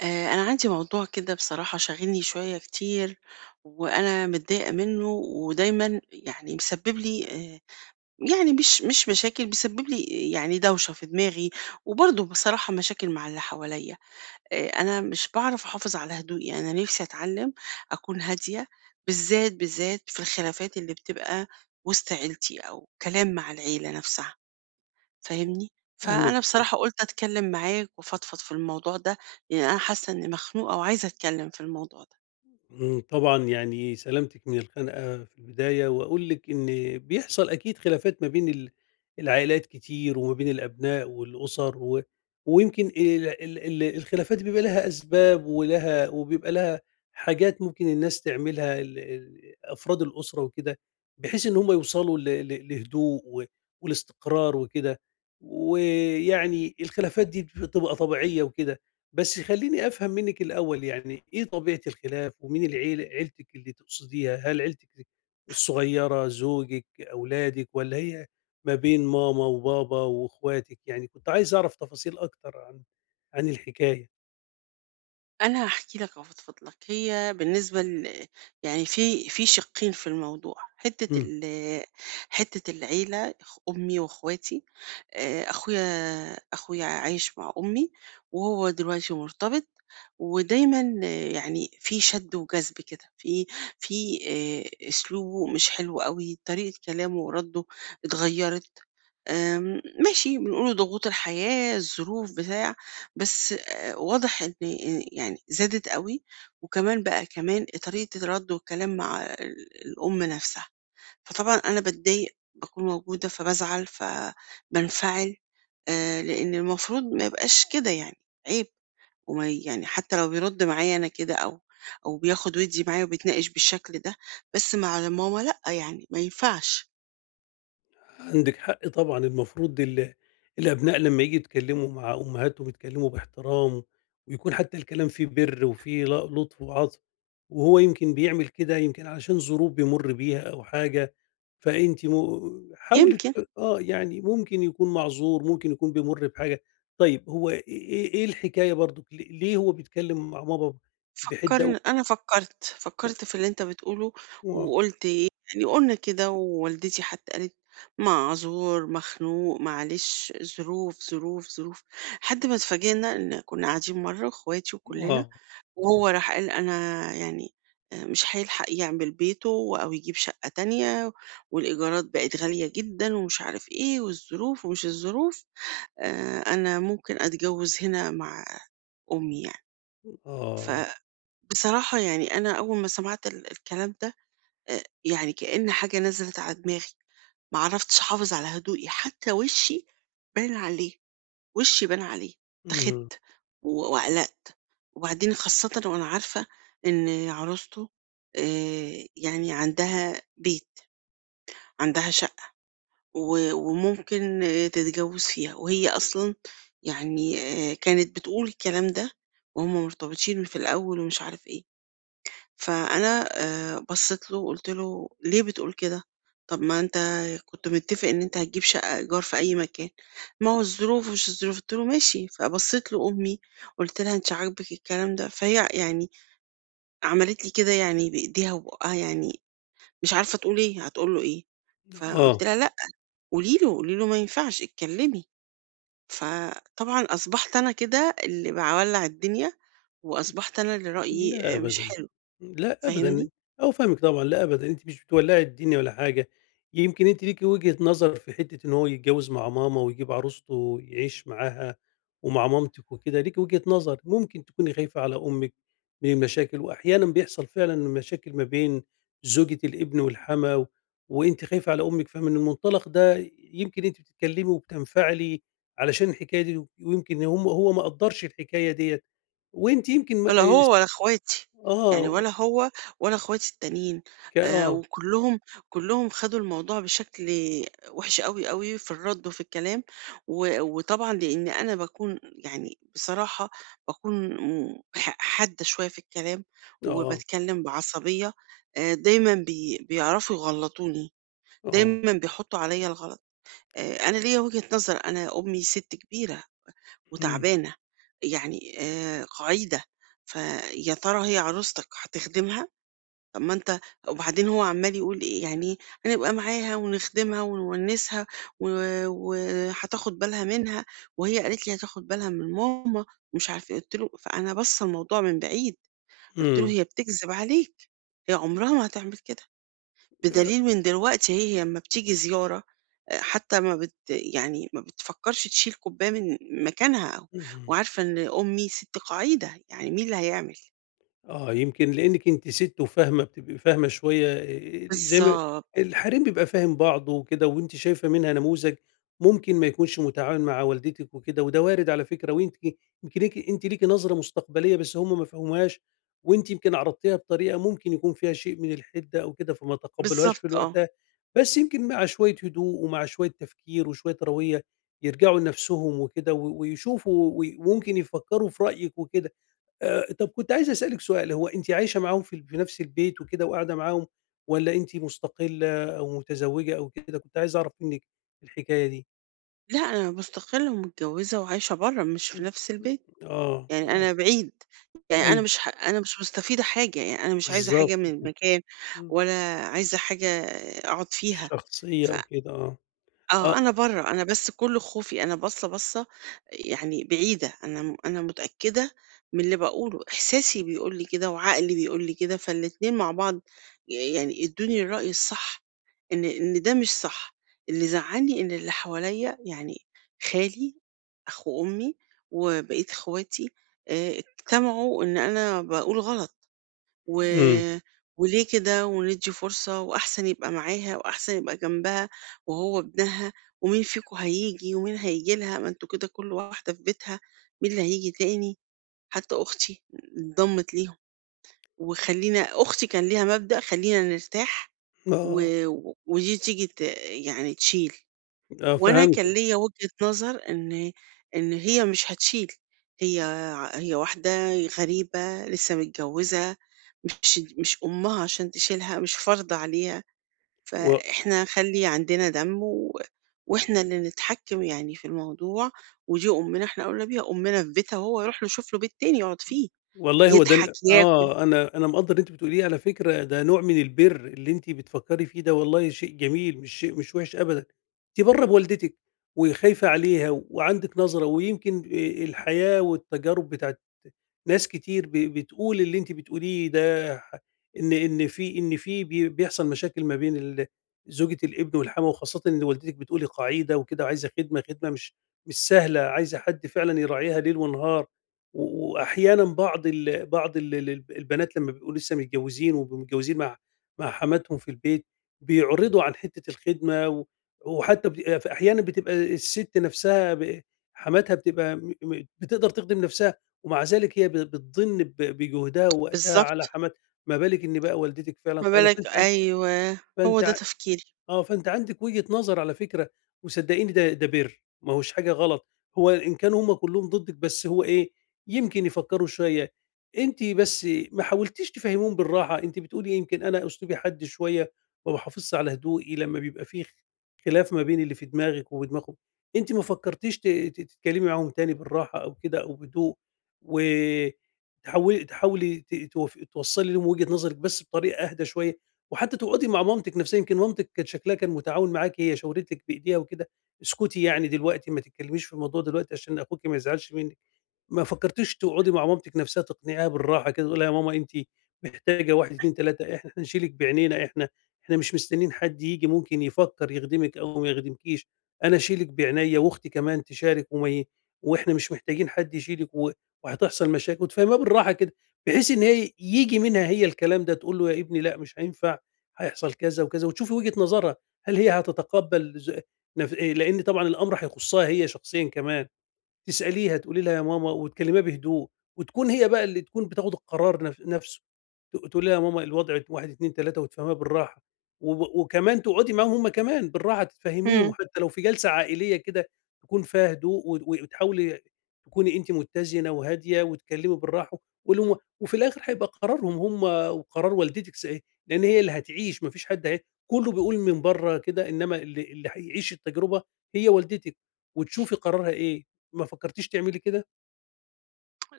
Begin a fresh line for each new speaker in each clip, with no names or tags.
أنا عندي موضوع كده بصراحة شاغلني شوية كتير وأنا متضايقة منه ودايما يعني مسبب لي آه، يعني مش مشاكل بيسبب لي يعني دوشة في دماغي وبرضه بصراحة مشاكل مع اللي حواليا. أنا مش بعرف أحافظ على هدوئي، أنا نفسي أتعلم أكون هادية، بالذات في الخلافات اللي بتبقى وسط عيلتي أو كلام مع العيلة نفسها. فاهمني؟ فأنا
فاهمِك طب.
بصراحة قُلت أتكلّم معاك وأفضفض في الموضوع ده، لإن أنا حاسة إنّي مخنوقة وعايزة أتكلّم في الموضوع ده.
طبعًا يعني سلامتِك من الخنقة في البداية، وأقول لِك إن بيحصل أكيد خلافات ما بين العائلات كتير وما بين الأبناء والأُسَر و ويمكن ال ال ال الخلافات بيبقى لها أسباب ولها وبيبقى لها حاجات ممكن الناس تعملها ال ال أفراد الأسرة وكده، بحيث إن هم يوصلوا ل ل لهدوء و والاستقرار وكده، ويعني الخلافات دي بتبقى طبيعية وكده. بس خلّيني أفهم منِّك الأول، يعني إيه طبيعة الخلاف ومين عيلتِك اللي تقصديها؟ هل عيلتِك الصغيّرة، زوجِك، أولادِك والّا هي ما بين ماما وبابا وأخواتِك؟ يعني كنت عايز أعرف تفاصيل أكتر عن الحكاية.
أنا هاحكي لك وأفضفض لك. هي بالنسبة يعني في شِقّين في الموضوع،
إمم.
حتّة العيلة، أخ أمي وأخواتي. أخويا عايش مع أمي، وهو دلوقتي مرتبط، ودايمًا يعني في شد وجذب كده، في أسلوبه مش حلو أوي، طريقة كلامه ورَدُّه اتغيّرت. آمم ماشي، بنقول ضغوط الحياة، الظروف، بتاع، بس واضح إن يعني زادت أوي، وكمان بقى كمان طريقة الرَد والكلام مع الأم نَفْسها. فطبعًا أنا باتضايق، باكون موجودة فبازعل، فبانفعل. لإن المفروض ما يبقاش كده يعني، عيب. وما يعني حتى لو بيرد معايا أنا كده أو بياخد ويدّي معايا وبيتناقش بالشكل ده، بس مع ماما لأ، يعني ما ينفعش.
عندِك حق طبعًا، المفروض الأبناء لمّا ييجوا يتكلّموا مع أمهاتهم يتكلّموا باحترام، ويكون حتّى الكلام فيه بِر وفيه لطف وعطف. وهو يمكن بيعمل كده يمكن علشان ظروف بيمُر بيها أو حاجة، فأنتِ م حاولي
يمكن.
ت آه، يعني ممكن يكون معذور، ممكن يكون بيمُر بحاجة. طيب هو إيه الحكاية برضُك ليه هو بيتكلّم مع بابا بحِدّة و
أنا فكرت في اللي أنت بتقوله،
و آه،
وقُلت إيه، يعني قُلنا كده، ووالدتي حتى قالت: "معذور، مخنوق، معلش، ظروف، ظروف، ظروف." لحد ما اتفاجئنا إن كنا قاعدين مرّة اخواتي وكلنا،
آه.
وهو راح قال: "أنا يعني مش هيلحق يعمل بيته أو يجيب شقة تانية، والإيجارات بقت غالية جدًا." ومش عارف إيه، "والظروف ومش الظروف، أنا ممكن أتجوّز هنا مع أمي يعني." ف
آه.
بصراحة يعني أنا أول ما سمعت الكلام ده، يعني كأن حاجة نزلت على دماغي، ما عرفتش أحافظ على هدوئي، حتى وشي بان عليه، وشي بان عليه.
اهم.
اتخذت وقلقت. وبعدين خاصة وأنا عارفة إن عروسته يعني عندها بيت، عندها شقة، و- وممكن تتجوز فيها، وهي أصلا يعني كانت بتقول الكلام ده، وهم مرتبطين في الأول ومش عارف إيه. فأنا بصّيت له وقُلت له: "ليه بتقول كده؟ طَب ما أنت كنت متّفق إن أنت هتجيب شقة إيجار في أي مكان، ما هو الظروف ومش الظروف." قُلت له: "ماشي." فبصّيت لأمي، قُلت لها: "أنتِ عاجبِك الكلام ده؟" فهي يعني عملت لي كده يعني بإيديها وبُقّها، يعني مش عارفة تقول إيه، هتقول له إيه؟ فقُلت
آه.
لها: "لأ، قولي له، قولي له ما ينفعش، اتكلّمي." فطبعًا أصبحت أنا كده اللي باولّع الدنيا، وأصبحت أنا اللي
لا
رأيي مش
أبدًا،
حلو.
لأ
فاهمني؟
أبدًا. أيوه فاهمِك طبعًا، لأ أبدًا، أنتِ مش بتولّعي الدنيا ولا حاجة، يمكن أنتِ ليكِ وجهة نظر في حتة إن هو يتجوّز مع ماما ويجيب عروسته يعيش معاها ومع مامتِك وكده، ليكِ وجهة نظر، ممكن تكوني خايفة على أمِك من المشاكل، وأحيانًا بيحصل فعلًا مشاكل ما بين زوجة الابن والحَمَا، وأنتِ خايفة على أمِك، فمن المنطلق ده يمكن أنتِ بتتكلّمي وبتنفعلي علشان الحكاية دي، ويمكن هو ما قدّرش الحكاية ديّة، وأنتِ يمكن ما
ولا هو ولا اخواتي، يعني
آه،
ولا هو ولا اخواتي التانيين،
آه.
وكلّهم خدوا الموضوع بشكل وِحِش أوي، أوي في الرَّد وفي الكلام. و وطبعًا لإن أنا باكون يعني بصراحة باكون م ح حادة شوية في الكلام،
آه.
وباتكلم بعصبية، دايمًا بيعرفوا يغلطوني،
آه.
دايمًا بيحطوا عليَّ الغلط. أنا ليّا وجهة نظر، أنا أمي سِت كبيرة
إمم.
وتعبانة، يعني قعيدة. فيا ترى هي عروستك هتخدمها؟ طب ما أنت وبعدين هو عمّال يقول إيه يعني هنبقى معاها ونخدمها ونونسها و وهتاخد بالها منها، وهي قالت لي هتاخد بالها من ماما ومش عارف إيه. قُلت له، فأنا باصّة الموضوع من بعيد، قُلت له:
إمم.
"هي بتكذب عليك، هي عمرها ما هتعمل كده."
آآ،
بدليل من دلوقتي أهي، أمّا بتيجي زيارة حتى ما بت يعني ما بتفكّرش تشيل كوباية من مكانها،
اهم.
وعارفة إن أمي سِت قعيدة، يعني مين اللي هيعمل؟
آه، يمكن لإنِّك أنتِ سِت وفاهمة بتبقي فاهمة شوية، زي ما
بالضبط،
الحريم بيبقى فاهم بعضه وكده، وأنتِ شايفة منها نموذج ممكن ما يكونش متعاون مع والدتِك وكده، وده وارد على فكرة، وأنتِ يمكن أنتِ ليكِ نظرة مستقبلية بس هم ما فهموهاش، وأنتِ يمكن عرضتيها بطريقة ممكن يكون فيها شيء من الحِدة أو كده، فما تقبلوهاش في
بالضبط آه.
وقتها. بس يمكن مع شوية هدوء ومع شوية تفكير وشوية روية يرجعوا لنفسهم وكده ويشوفوا و وممكن يفكّروا في رأيِك وكده. طب كنت عايز أسألِك سؤال، هو أنتِ عايشة معاهم في في نفس البيت وكده وقاعدة معاهم والّا أنتِ مستقلة أو متزوجة أو كده؟ كنت عايز أعرف منِّك الحكاية دي.
لأ، أنا مستقلة ومتجوزة وعايشة برّه، مش في
إمم.
نفس
إمم.
البيت،
آه.
يعني
آه.
أنا بعيد، يعني أنا
أيوه.
مش ح أنا مش مستفيدة حاجة، يعني أنا مش عايزة
بالضبط
حاجة من
كده.
المكان،
إمم.
ولا عايزة حاجة أقعد فيها.
الشخصية
ف
أو كده. آه. آه.
آه، أنا برّه، أنا بس كل خوفي، أنا باصّة، باصّة يعني بعيدة، أنا متأكدة من اللي باقوله، إحساسي بيقول لي كده وعقلي بيقول لي كده، فالاتنين مع بعض يعني ادّوني الرأي الصح، إن ده مش صح. اللي زعّلني إن اللي حواليّا يعني خالي، أخو أمي، وبقية إخواتي اجتمعوا إن أنا باقول غلط. و...
إمم.
وليه كده، وندي فرصة، وأحسن يبقى معاها، وأحسن يبقى جنبها، وهو ابنها، ومين فيكم هيجي، ومين هيجي لها، ما انتوا كده كل واحدة في بيتها، مين اللي هيجي تاني. حتى أختي انضمت ليهم، وخلينا، أختي كان ليها مبدأ خلينا نرتاح و...
آه.
و- ودي تيجي يعني تشيل.
آه،
وأنا كان
فهمتِك.
ليّا وجهة نظر إن هي مش هتشيل، هي هي واحدة غريبة لسه متجوزة، مش أمها عشان تشيلها، مش فارضة عليها.
و
فإحنا خلّي عندنا دم، و وإحنا اللي نتحكم يعني في الموضوع، ودي أمنا إحنا أولى بيها، أمنا في بيتها، وهو يروح له يشوف له بيت تاني يقعد فيه.
والله هو ده
يضحك،
ال
ياكل،
آه، أنا مقدّر اللي أنتِ بتقوليه على فكرة، ده نوع من البِر اللي أنتِ بتفكّري فيه ده، والله شيء جميل، مش شيء مش وِحِش أبدًا. أنتِ برّه بوالدتِك وخايفة عليها وعندِك نظرة، ويمكن الحياة والتجارب بتاعة ناس كتير بتقول اللي أنتِ بتقوليه ده، ح إن إن في إن في بي بيحصل مشاكل ما بين زوجة الابن والحَمَاة، وخاصةً إن والدتِك بتقولي قَعيدة وكده وعايزة خدمة، خدمة مش سهلة، عايزة حد فعلًا يراعيها ليل ونهار، و وأحيانًا بعض ال بعض ال ال البنات لمّا بيبقوا لسه متجوزين وبيبقوا متجوزين مع حماتهم في البيت، بيعرضوا عن حتة الخدمة، و وحتى أحيانًا بتبقى السِت نفسها حماتها بتبقى م م بتقدر تخدم نفسها، ومع ذلك هي بتضِن بجهدها ووقتها على
بالضبط،
حماتها، ما بالِك إن بقى والدتِك فعلًا
ما
قاعدة.
بالك أيوه، هو ده
فأنتِ
تفكيري.
فأنتِ عندِك وجهة نظر على فكرة، وصدقيني ده بِر، ما هوش حاجة غلط. هو إن كانوا هُم كلّهم ضدِّك بس هو إيه، يمكن يفكّروا شوية. أنتِ بس ما حاولتيش تفهّميهم بالراحة، أنتِ بتقولي يمكن أنا أسلوبي حاد شوية، ما باحافظش على هدوئي لمّا بيبقى في خلاف ما بين اللي في دماغِك وفي دماغهم. أنتِ ما فكّرتيش ت ت تتكلّمي معاهم تاني بالراحة أو كده أو بهدوء، و تحاول تحاولي ت توف توصّلي لهم وجهة نظرِك بس بطريقة أهدى شوية؟ وحتى تقعدي مع مامتِك نفسها، يمكن مامتِك كان شكلها كان متعاون معاكِ، هي شاورِت لِك بإيديها وكده، اسكتي يعني دلوقتي ما تتكلميش في الموضوع دلوقتي عشان أخوكِ ما يزعلش منِّك. ما فكرتيش تقعدي مع مامتِك نفسها تقنعيها بالراحة كده، تقولي لها: يا ماما أنتِ محتاجة 1، 2، 3، إحنا هنشيلِك بعينينا، إحنا مش مستنيين حد ييجي ممكن يفكر يخدمِك أو ما يخدمكيش، أنا أشيلِك بعينيا وأختي كمان تشارك، وما ي وإحنا مش محتاجين حد يشيلِك، وهتحصل مشاكل، وتفهميها بالراحة كده، بحيث إن هي ييجي منها هي الكلام ده، تقول له: يا ابني لأ مش هينفع، هيحصل كذا وكذا، وتشوفي وجهة نظرها، هل هي هتتقبل؟ ز نف لإن طبعًا الأمر هيخصها هي شخصيًا كمان. تسأليها، تقولي لها: "يا ماما" وتكلميها بهدوء، وتكون هي بقى اللي تكون بتاخد القرار نفسه، تقولي لها: "يا ماما الوضع 1، 2، 3" وتفهميها بالراحة، وكمان تقعدي معاهم هُم كمان بالراحة، تفهميهم،
إمم.
وحتى لو في جلسة عائلية كده تكون فيها هدوء، وتحاولي تكوني أنتِ متزنة وهادية، وتكلمي بالراحة، وفي الآخر هيبقى قرارهم هُم وقرار والدتِك، لأن هي اللي هتعيش، ما فيش حد، هي كله بيقول من برّه كده، إنما اللي هيعيش التجربة هي والدتِك، وتشوفي قرارها إيه. ما فكّرتيش تعملي كده؟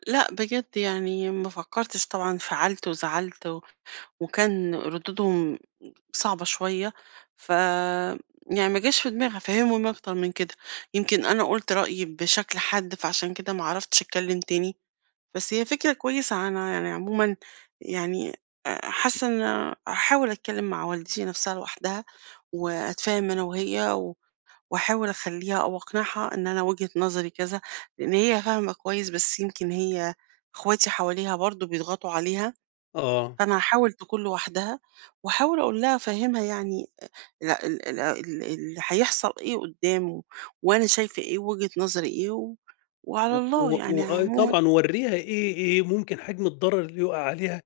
لأ بجد، يعني ما فكّرتش، طبعًا فعَلت وزعلت، و وكان ردودهم صعبة شوية. ف يعني ما جاش في دماغي أفهّمهم أكتر من كده، يمكن أنا قُلت رأيي بشكل حاد، فعشان كده ما عرفتش أتكلّم تاني. بس هي فكرة كويسة، أنا يعني عمومًا يعني حاسّة إن هاحاول أتكلّم مع والدتي نَفْسها لوحدها، وأتفاهم أنا وهي، و واحاول اخليها او اقنعها ان انا وجهة نظري كذا، لان هي فاهمة كويس، بس يمكن هي اخواتي حواليها برضو بيضغطوا عليها.
آه.
فانا هحاول تكون لوحدها، واحاول اقول لها، افهمها، يعني اللي هيحصل ايه قدامه، وانا شايفة ايه، وجهة نظري ايه،
و
وعلى الله
و
يعني
وآه
عموما.
طبعًا، وورّيها إيه ممكن حجم الضرر اللي يُقع عليها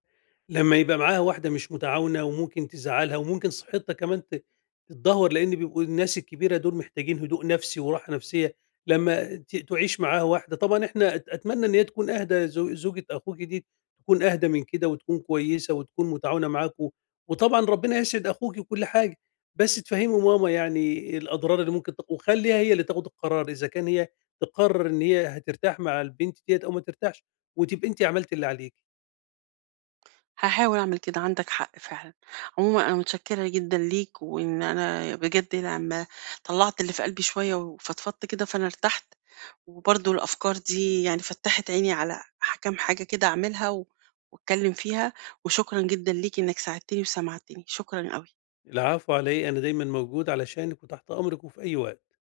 لمّا يبقى معاها واحدة مش متعاونة وممكن تزعّلها وممكن صحتها كمان تتدهور، لإن بيبقوا الناس الكبيرة دول محتاجين هدوء نفسي وراحة نفسية لمّا تعيش معاها واحدة. طبعًا إحنا أتمنى إن هي تكون أهدى، زوجة أخوكِ دي تكون أهدى من كده وتكون كويسة وتكون متعاونة معاكم، وطبعًا ربنا يسعد أخوكِ وكل حاجة. بس تفهّمي ماما يعني الأضرار اللي ممكن وخلّيها هي اللي تاخُد القرار، إذا كان هي تقرر إن هي هترتاح مع البنت ديّة أو ما ترتاحش، وتبقي أنتِ عملتِ اللي عليكِ.
هحاول اعمل كده، عندك حق فعلا. عموما انا متشكرة جدا ليك، وان انا بجد لما طلعت اللي في قلبي شوية وفضفضت كده فانا ارتحت، وبرضه الأفكار دي يعني فتّحت عيني على كام حاجة كده أعملها، و وأتكلّم فيها. وشكرًا جدًا ليك إنك ساعدتني وسمعتني، شكرًا أوي.
العفو على إيه، أنا دايمًا موجود علشانِك وتحت أمرِك وفي أي وقت.